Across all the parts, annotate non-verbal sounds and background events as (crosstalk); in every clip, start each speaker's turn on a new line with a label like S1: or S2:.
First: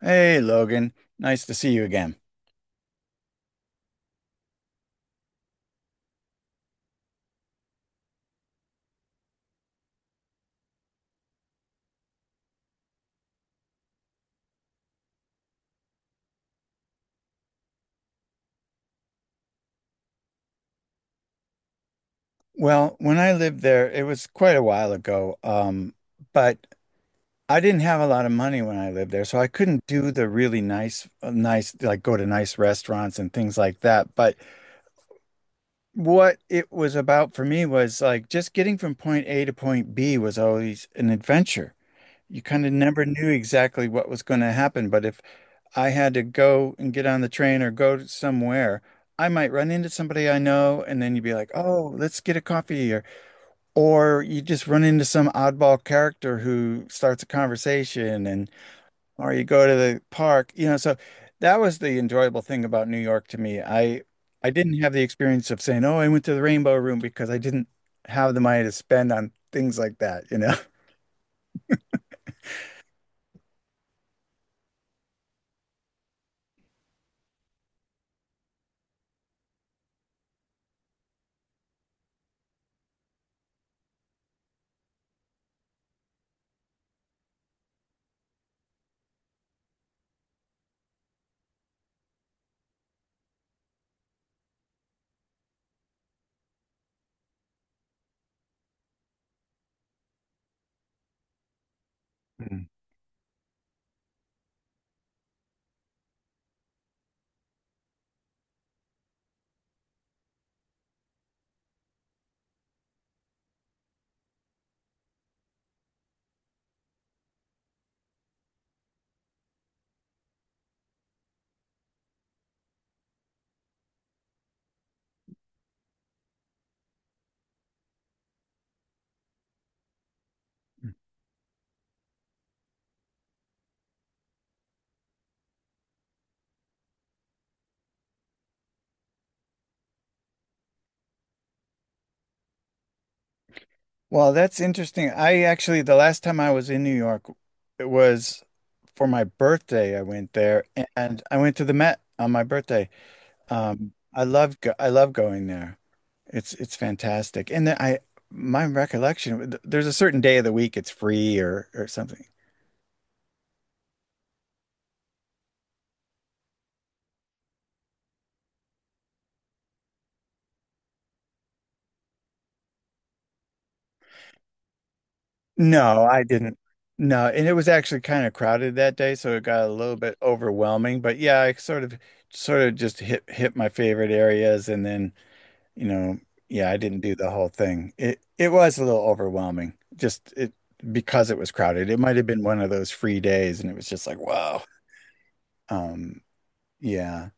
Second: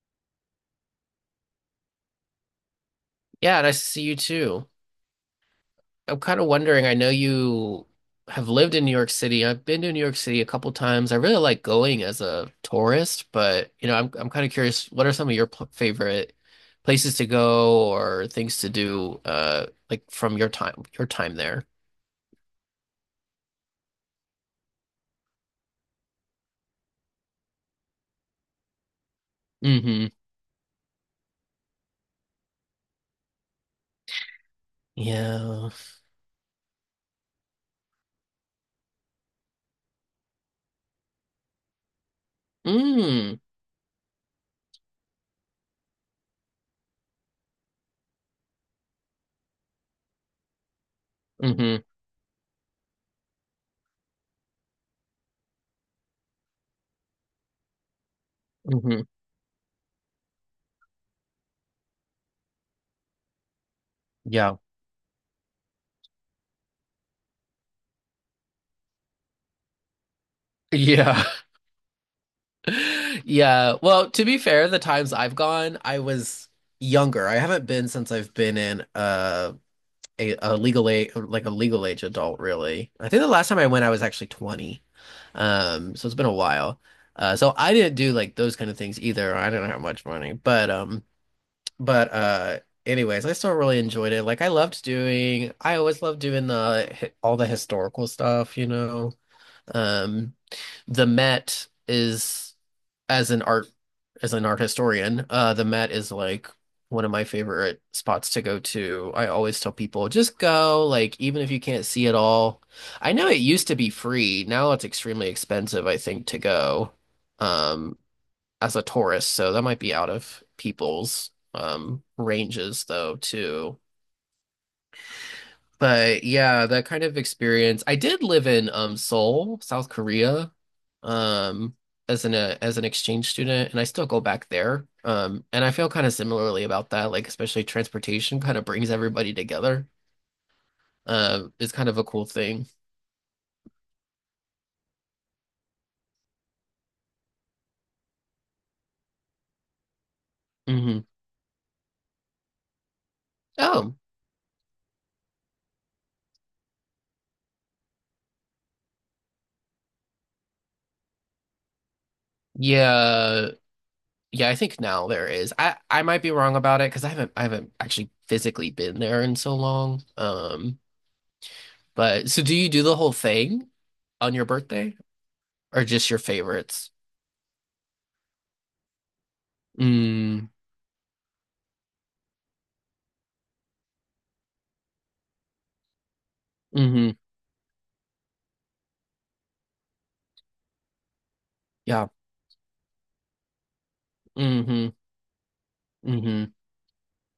S1: Hey, Logan. Nice to see you again.
S2: Yeah, nice to see you too. I'm kind of wondering, I know you have lived in New York City. I've been to New York City a couple times. I really like going as a tourist, but I'm kind of curious, what are some of your pl favorite places to go or things to do like from your time there?
S1: Well, when I lived there, it was quite a while ago, but I didn't have a lot of money when I lived there, so I couldn't
S2: Hmm.
S1: do the really nice, like go to nice restaurants and things like that. But
S2: Yeah.
S1: what it was about for me was like just getting from point A to point B was always an adventure. You kind of never knew
S2: Mm.
S1: exactly what was going to happen, but if I had to go and get on the train or go to somewhere, I might run into somebody I know, and then you'd be like,
S2: Mm-hmm.
S1: "Oh, let's get a coffee," or you just run into some oddball character who starts a conversation, and
S2: Mm-hmm.
S1: or you go to the park. So that was the enjoyable thing about New York to me. I
S2: Yeah.
S1: didn't have the experience of saying, "Oh, I went to the Rainbow Room," because I didn't have the money to spend on things like that.
S2: Yeah. (laughs) Yeah. Well, to be fair, the times I've gone, I was younger. I haven't been since I've been in a legal age, like a legal age adult, really. I think the last time I went, I was actually 20. So it's been a while. So I didn't do like those kind of things either. I didn't have much money, but but uh, anyways, I still really enjoyed it. I always loved doing the all the historical stuff, you know. Um, the Met is
S1: (laughs)
S2: as an art as an art historian, the Met is like one of my favorite spots to go to. I always tell people just go, like even if you can't see it all. I know it used to be free. Now it's extremely expensive, I think, to go um as a tourist, so that might be out of people's ranges though too. But yeah, that kind of experience. I did live in Seoul, South Korea, um as an exchange student, and I still go back there. And I feel kind of similarly about that. Like especially transportation kind of brings everybody together. Is kind of a cool thing.
S1: Well, that's interesting. I actually, the last time I was in New York, it was for my birthday. I went there
S2: Hmm.
S1: and I went to the Met on my birthday.
S2: Oh
S1: I love going there. It's fantastic. And then I My recollection, there's a certain day of the week it's free or something.
S2: yeah, yeah. I think now there is. I might be wrong about it because I haven't actually physically been there in so long. But so do you do the whole thing on your birthday or
S1: No,
S2: just your
S1: I didn't.
S2: favorites?
S1: No, and it was actually kind of crowded that day, so it got a little bit
S2: Mm.
S1: overwhelming. But yeah, I sort of just hit my favorite areas and then, you know, yeah, I didn't
S2: Hmm.
S1: do the whole thing. It was a little overwhelming. Just it because it was crowded. It
S2: Yeah.
S1: might have been one of those free days and it was just like, wow.
S2: Hmm.
S1: Um,
S2: Hmm.
S1: yeah.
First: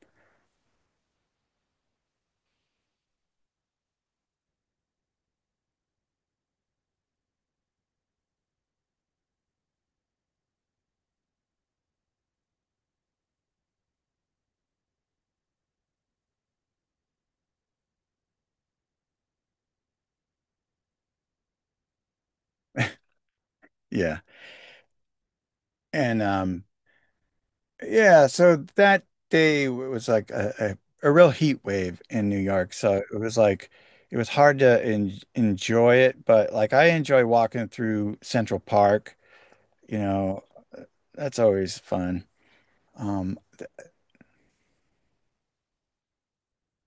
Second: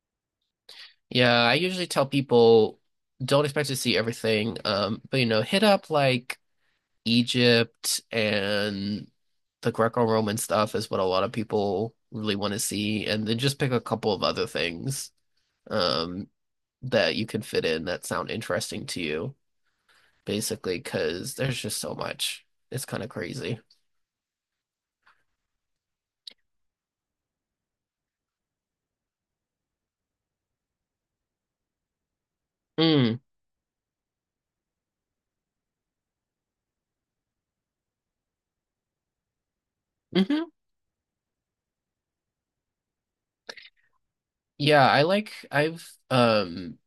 S2: Yeah, I usually tell people don't expect to see everything. But you know, hit up like Egypt, and the Greco-Roman stuff is what a lot of people really want to see, and then just pick a couple of other things um that you can fit in that sound interesting to you, basically, because there's just so much. It's kind of crazy.
S1: Yeah. And Yeah, so that day was like a real heat wave in New York. So it
S2: Mm.
S1: was like it was hard to en enjoy it, but like I enjoy walking through Central Park, you know,
S2: Hmm.
S1: uh, that's always fun. Um,
S2: Yeah, I like I've um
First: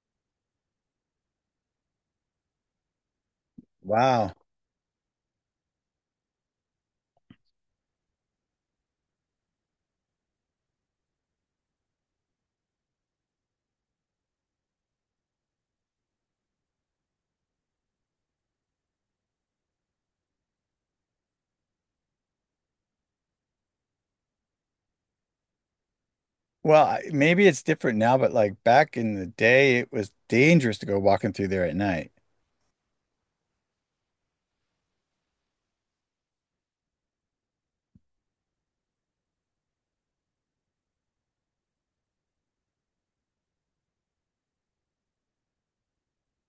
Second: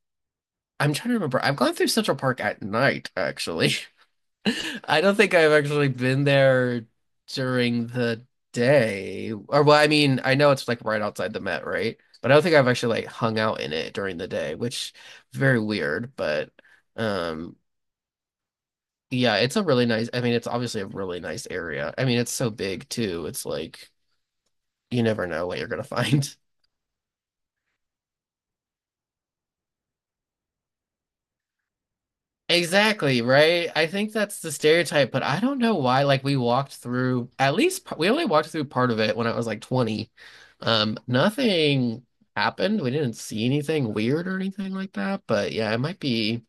S2: I'm trying to remember. I've gone through Central Park at night, actually.
S1: wow.
S2: (laughs) I don't think I've actually been there during the day. Or, well, I mean, I know it's like right outside the Met, right? But I don't think I've actually like hung out in it during the day, which very weird, but um yeah, it's a really nice, I mean, it's obviously a really nice area. I mean, it's so big too. It's like you never know what you're gonna (laughs) find.
S1: Well, maybe it's different now, but like back in the day, it was dangerous to go walking through there at night.
S2: Exactly, right? I think that's the stereotype, but I don't know why. Like, we walked through at least we only walked through part of it when I was like 20. Nothing happened. We didn't see anything weird or anything like that. But yeah, it might be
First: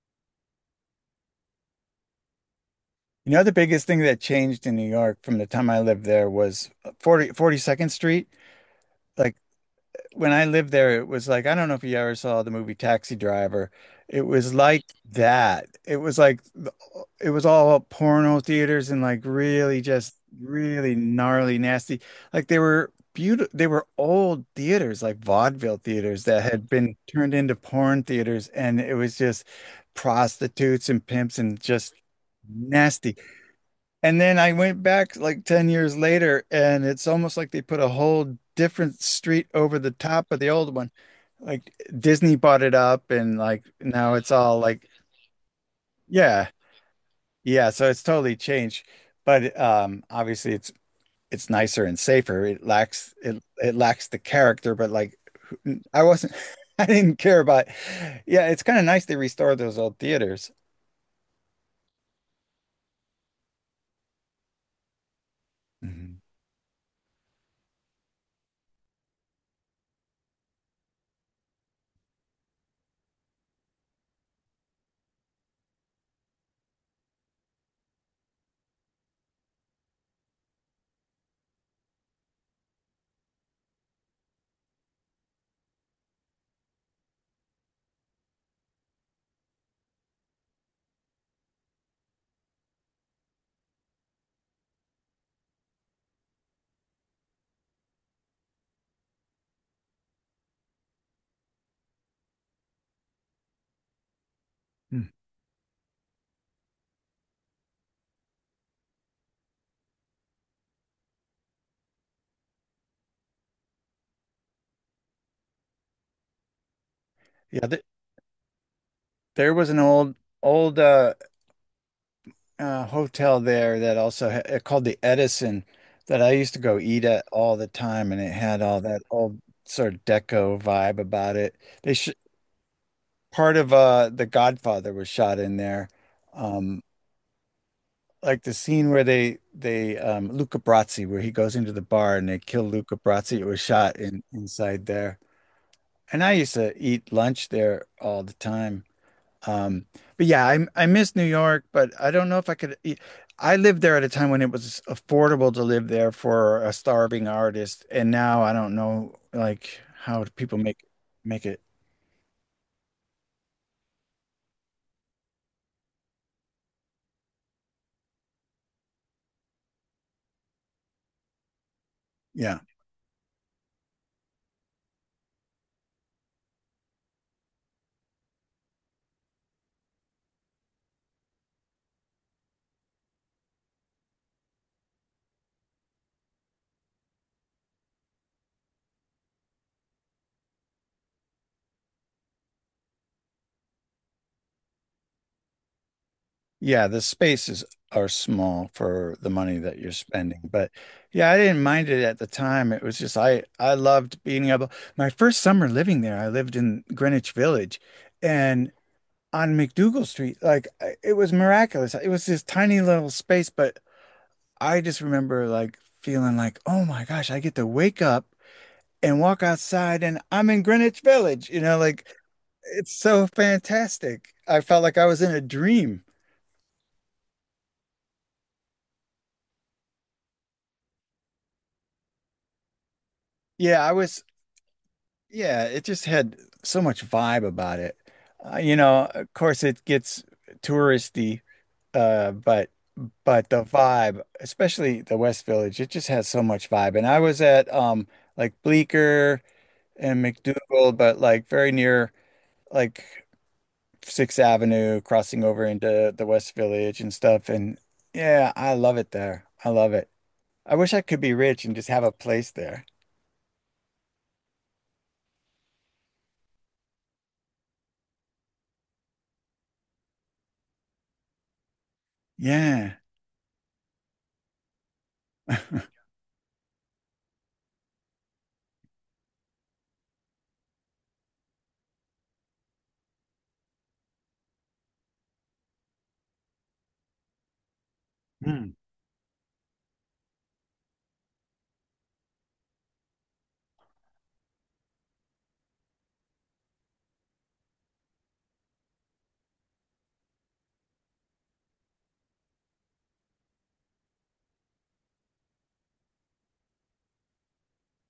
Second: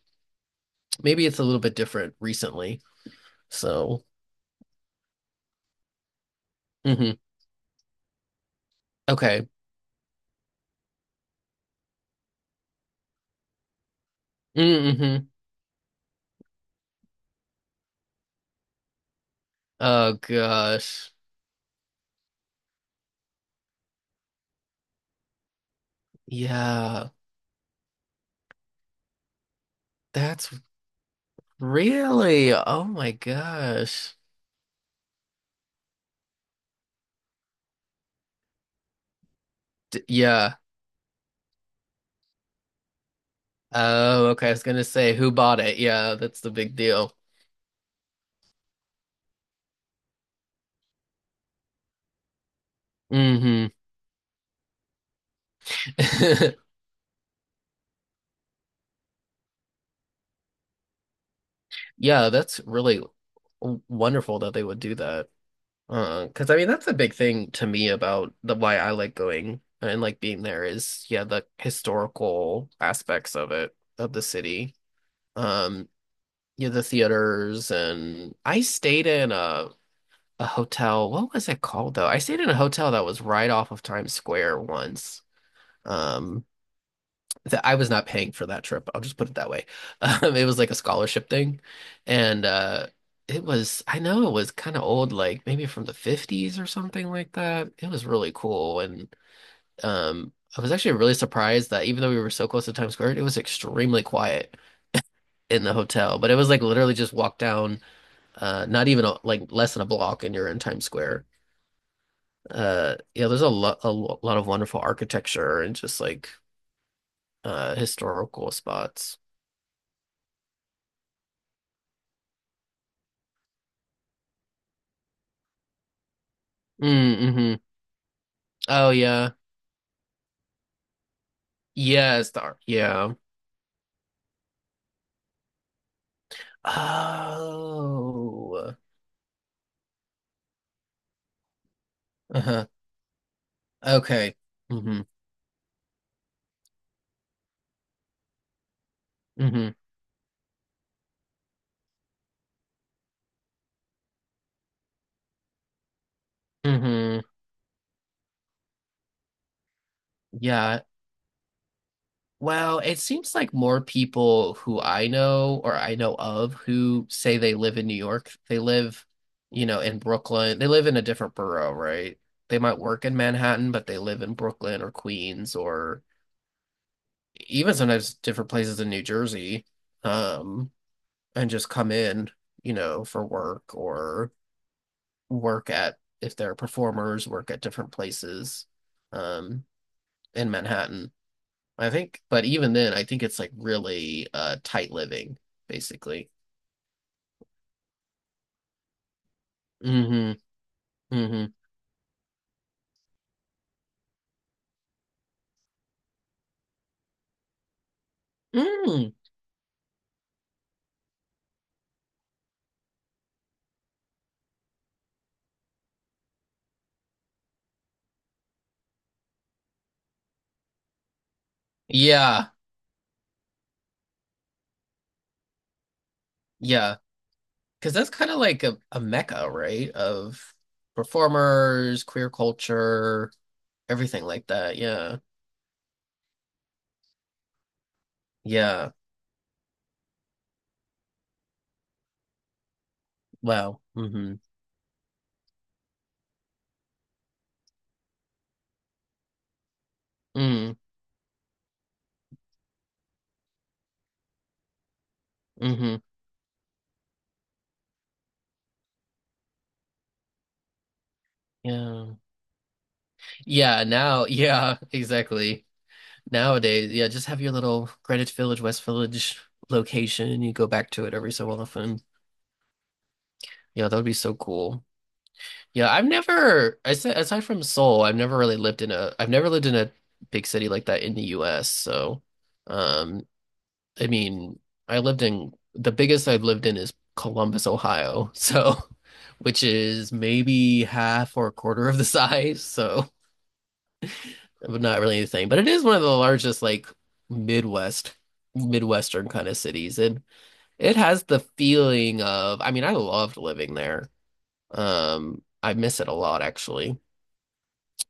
S2: maybe it's a little bit different recently.
S1: You know, the biggest thing
S2: So,
S1: that changed in New York from the time I lived there was
S2: hmm.
S1: 42nd Street. Like
S2: Okay.
S1: when I lived there, it was like, I don't know if you ever saw the movie Taxi Driver. It was like
S2: Mm-hmm.
S1: that. It was like, it was all porno theaters and like really
S2: Oh
S1: just really
S2: gosh.
S1: gnarly, nasty. Like they were beautiful, they were old theaters, like vaudeville theaters that had been
S2: Yeah,
S1: turned into porn theaters. And it was just
S2: that's
S1: prostitutes and pimps and just
S2: really, oh my
S1: nasty.
S2: gosh.
S1: And then I went back like 10 years later, and it's almost like they put a whole different street over the
S2: D
S1: top of the
S2: Yeah.
S1: old one. Like Disney bought it up, and like now
S2: Oh,
S1: it's
S2: okay. I
S1: all
S2: was gonna
S1: like,
S2: say who bought it. Yeah, that's
S1: yeah,
S2: the big deal.
S1: yeah. So it's totally changed. But obviously, it's nicer and safer.
S2: Hmm.
S1: It lacks the character, but like I wasn't,
S2: (laughs)
S1: (laughs) I didn't care about. Yeah, it's kind of nice they restored those old theaters.
S2: Yeah, that's really wonderful that they would do that.
S1: Mhm.
S2: 'Cause I mean that's a big thing to me about the why I like going and like being there is yeah, the historical aspects of it, of the city. Um, yeah, the theaters, and I stayed in a hotel. What was it called though? I stayed in a hotel that was right off of Times Square once. Um, that I was not paying for that trip. I'll just put it that way. (laughs) It was like a scholarship thing, and it was, I know it was kind of old, like maybe from the 50s or something like that. It was really cool, and I was actually really surprised that even though we were so close to Times Square, it was extremely quiet
S1: Mm.
S2: in the hotel. But it was like literally just walk down, not even like less than a block, and you're in Times Square. Yeah, there's a lot a lo- lot of wonderful architecture and just like
S1: Yeah, th
S2: historical spots.
S1: there was an old hotel there that also ha called the Edison that I used to go eat at
S2: Mm-hmm.
S1: all the time, and it had all
S2: Oh
S1: that
S2: yeah.
S1: old sort of deco vibe about it. They sh
S2: Yes, yeah.
S1: Part of The Godfather was shot in there, um, like the
S2: Oh.
S1: scene where they Luca Brasi, where he goes into the bar and they kill
S2: Uh-huh.
S1: Luca Brasi. It was shot in
S2: Okay.
S1: inside
S2: Hmm.
S1: there, and I used to eat lunch there all the time.
S2: Hmm.
S1: Um, but yeah, I miss New York, but I don't know if I could. I lived there at a time when it was affordable to live there for a
S2: Hmm.
S1: starving artist, and now I don't know like how people make
S2: Yeah.
S1: make it.
S2: Well, it seems like more people who I know or I know of who say they live in New York, they live, you know, in Brooklyn. They live in a different borough, right?
S1: Yeah,
S2: They might work in Manhattan, but they live in Brooklyn or Queens or even sometimes different places in New Jersey, um, and just come in, you know, for work or work at if they're performers, work at different places um, in Manhattan. I think, but even then, I think it's like really tight living, basically.
S1: yeah, the spaces are small for the money that you're
S2: Hmm.
S1: spending, but yeah, I
S2: Hmm.
S1: didn't mind it at the time. It was just I loved being able. My first summer living there, I lived in Greenwich Village, and
S2: Mm.
S1: on McDougal Street, like it was miraculous. It was this tiny little space, but I just remember like feeling like, oh my gosh, I get to wake up and walk outside and I'm in Greenwich Village. You know, like
S2: Yeah.
S1: it's so fantastic. I felt like I was in a dream.
S2: Yeah. Because that's kind of like a mecca, right? Of performers, queer culture,
S1: Yeah, I was,
S2: everything like that. Yeah.
S1: yeah, it just had so much vibe about it. You
S2: Yeah.
S1: know, of course it gets touristy, but the
S2: Wow.
S1: vibe,
S2: Hmm.
S1: especially the West Village, it just has so much vibe. And I was at like Bleecker and
S2: Mm.
S1: McDougal, but like very near like Sixth Avenue, crossing over
S2: Hmm.
S1: into the West Village and stuff. And yeah, I love it there. I love it. I wish I could be rich and just have a
S2: Yeah.
S1: place there.
S2: Yeah. Now. (laughs) Yeah. Exactly. Nowadays, yeah, just have your little Greenwich Village, West Village location, and you go back to it every so often.
S1: Yeah.
S2: Yeah, that would be so cool. Yeah, I've never, I said, aside from Seoul, I've never really lived in I've never lived in a big city like that in the U.S. So, um, I mean, I've lived in is Columbus, Ohio.
S1: Hmm.
S2: So, (laughs) which is maybe half or a quarter of the (laughs) size. So, not really anything, but it is one of the largest like Midwest, Midwestern kind of cities, and it has the feeling of, I mean, I loved living there. I miss it a lot actually.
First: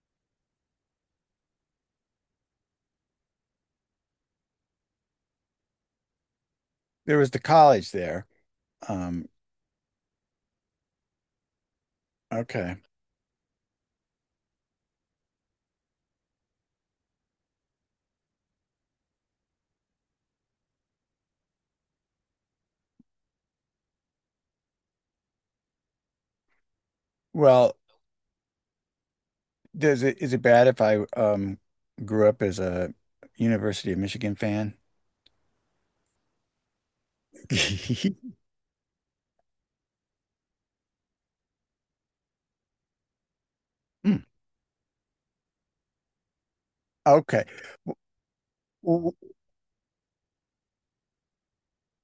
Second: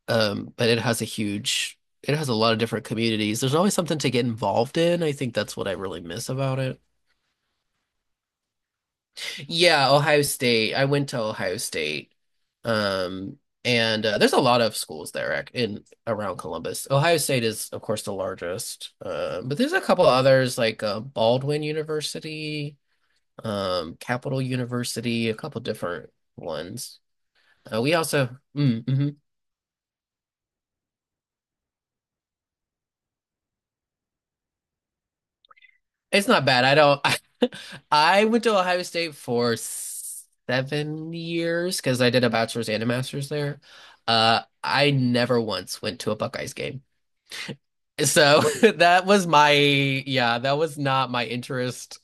S2: But it has a huge, it has a lot of different communities. There's always something to get involved in. I think that's what I really miss about it.
S1: There was the college there. Um,
S2: Yeah, Ohio State. I went to Ohio State.
S1: okay.
S2: Um, and there's a lot of schools there in around Columbus. Ohio State is, of course, the largest. But there's a couple others like Baldwin University, Capital University, a couple different ones.
S1: Well,
S2: We also, mm, hmm.
S1: does it is it bad if I grew up as a University of Michigan fan?
S2: It's not bad. I don't. (laughs) I
S1: (laughs)
S2: went to Ohio State for 7 years because I did a bachelor's and a master's there.
S1: Mm,
S2: I never once went to a Buckeyes game.
S1: Okay.
S2: So (laughs) that
S1: Well,
S2: was my, yeah, that was not my interest.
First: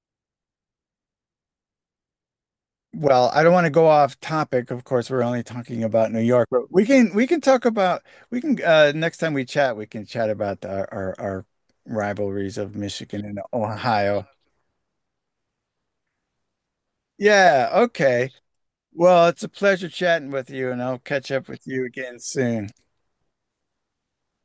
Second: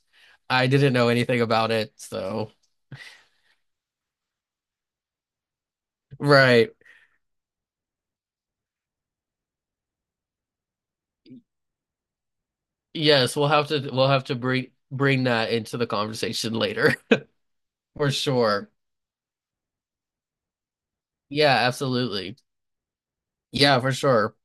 S2: I didn't know anything about it, so
S1: Well, I don't want to go off topic. Of course, we're only talking about New York,
S2: right.
S1: but we can talk about we can next time we chat, we can chat about our rivalries of Michigan
S2: Yes,
S1: and
S2: we'll have
S1: Ohio.
S2: to bring that into the conversation later (laughs)
S1: Yeah,
S2: for
S1: okay.
S2: sure.
S1: Well, it's a pleasure chatting with you, and I'll catch up
S2: Yeah,
S1: with you again
S2: absolutely.
S1: soon.
S2: Yeah, for sure.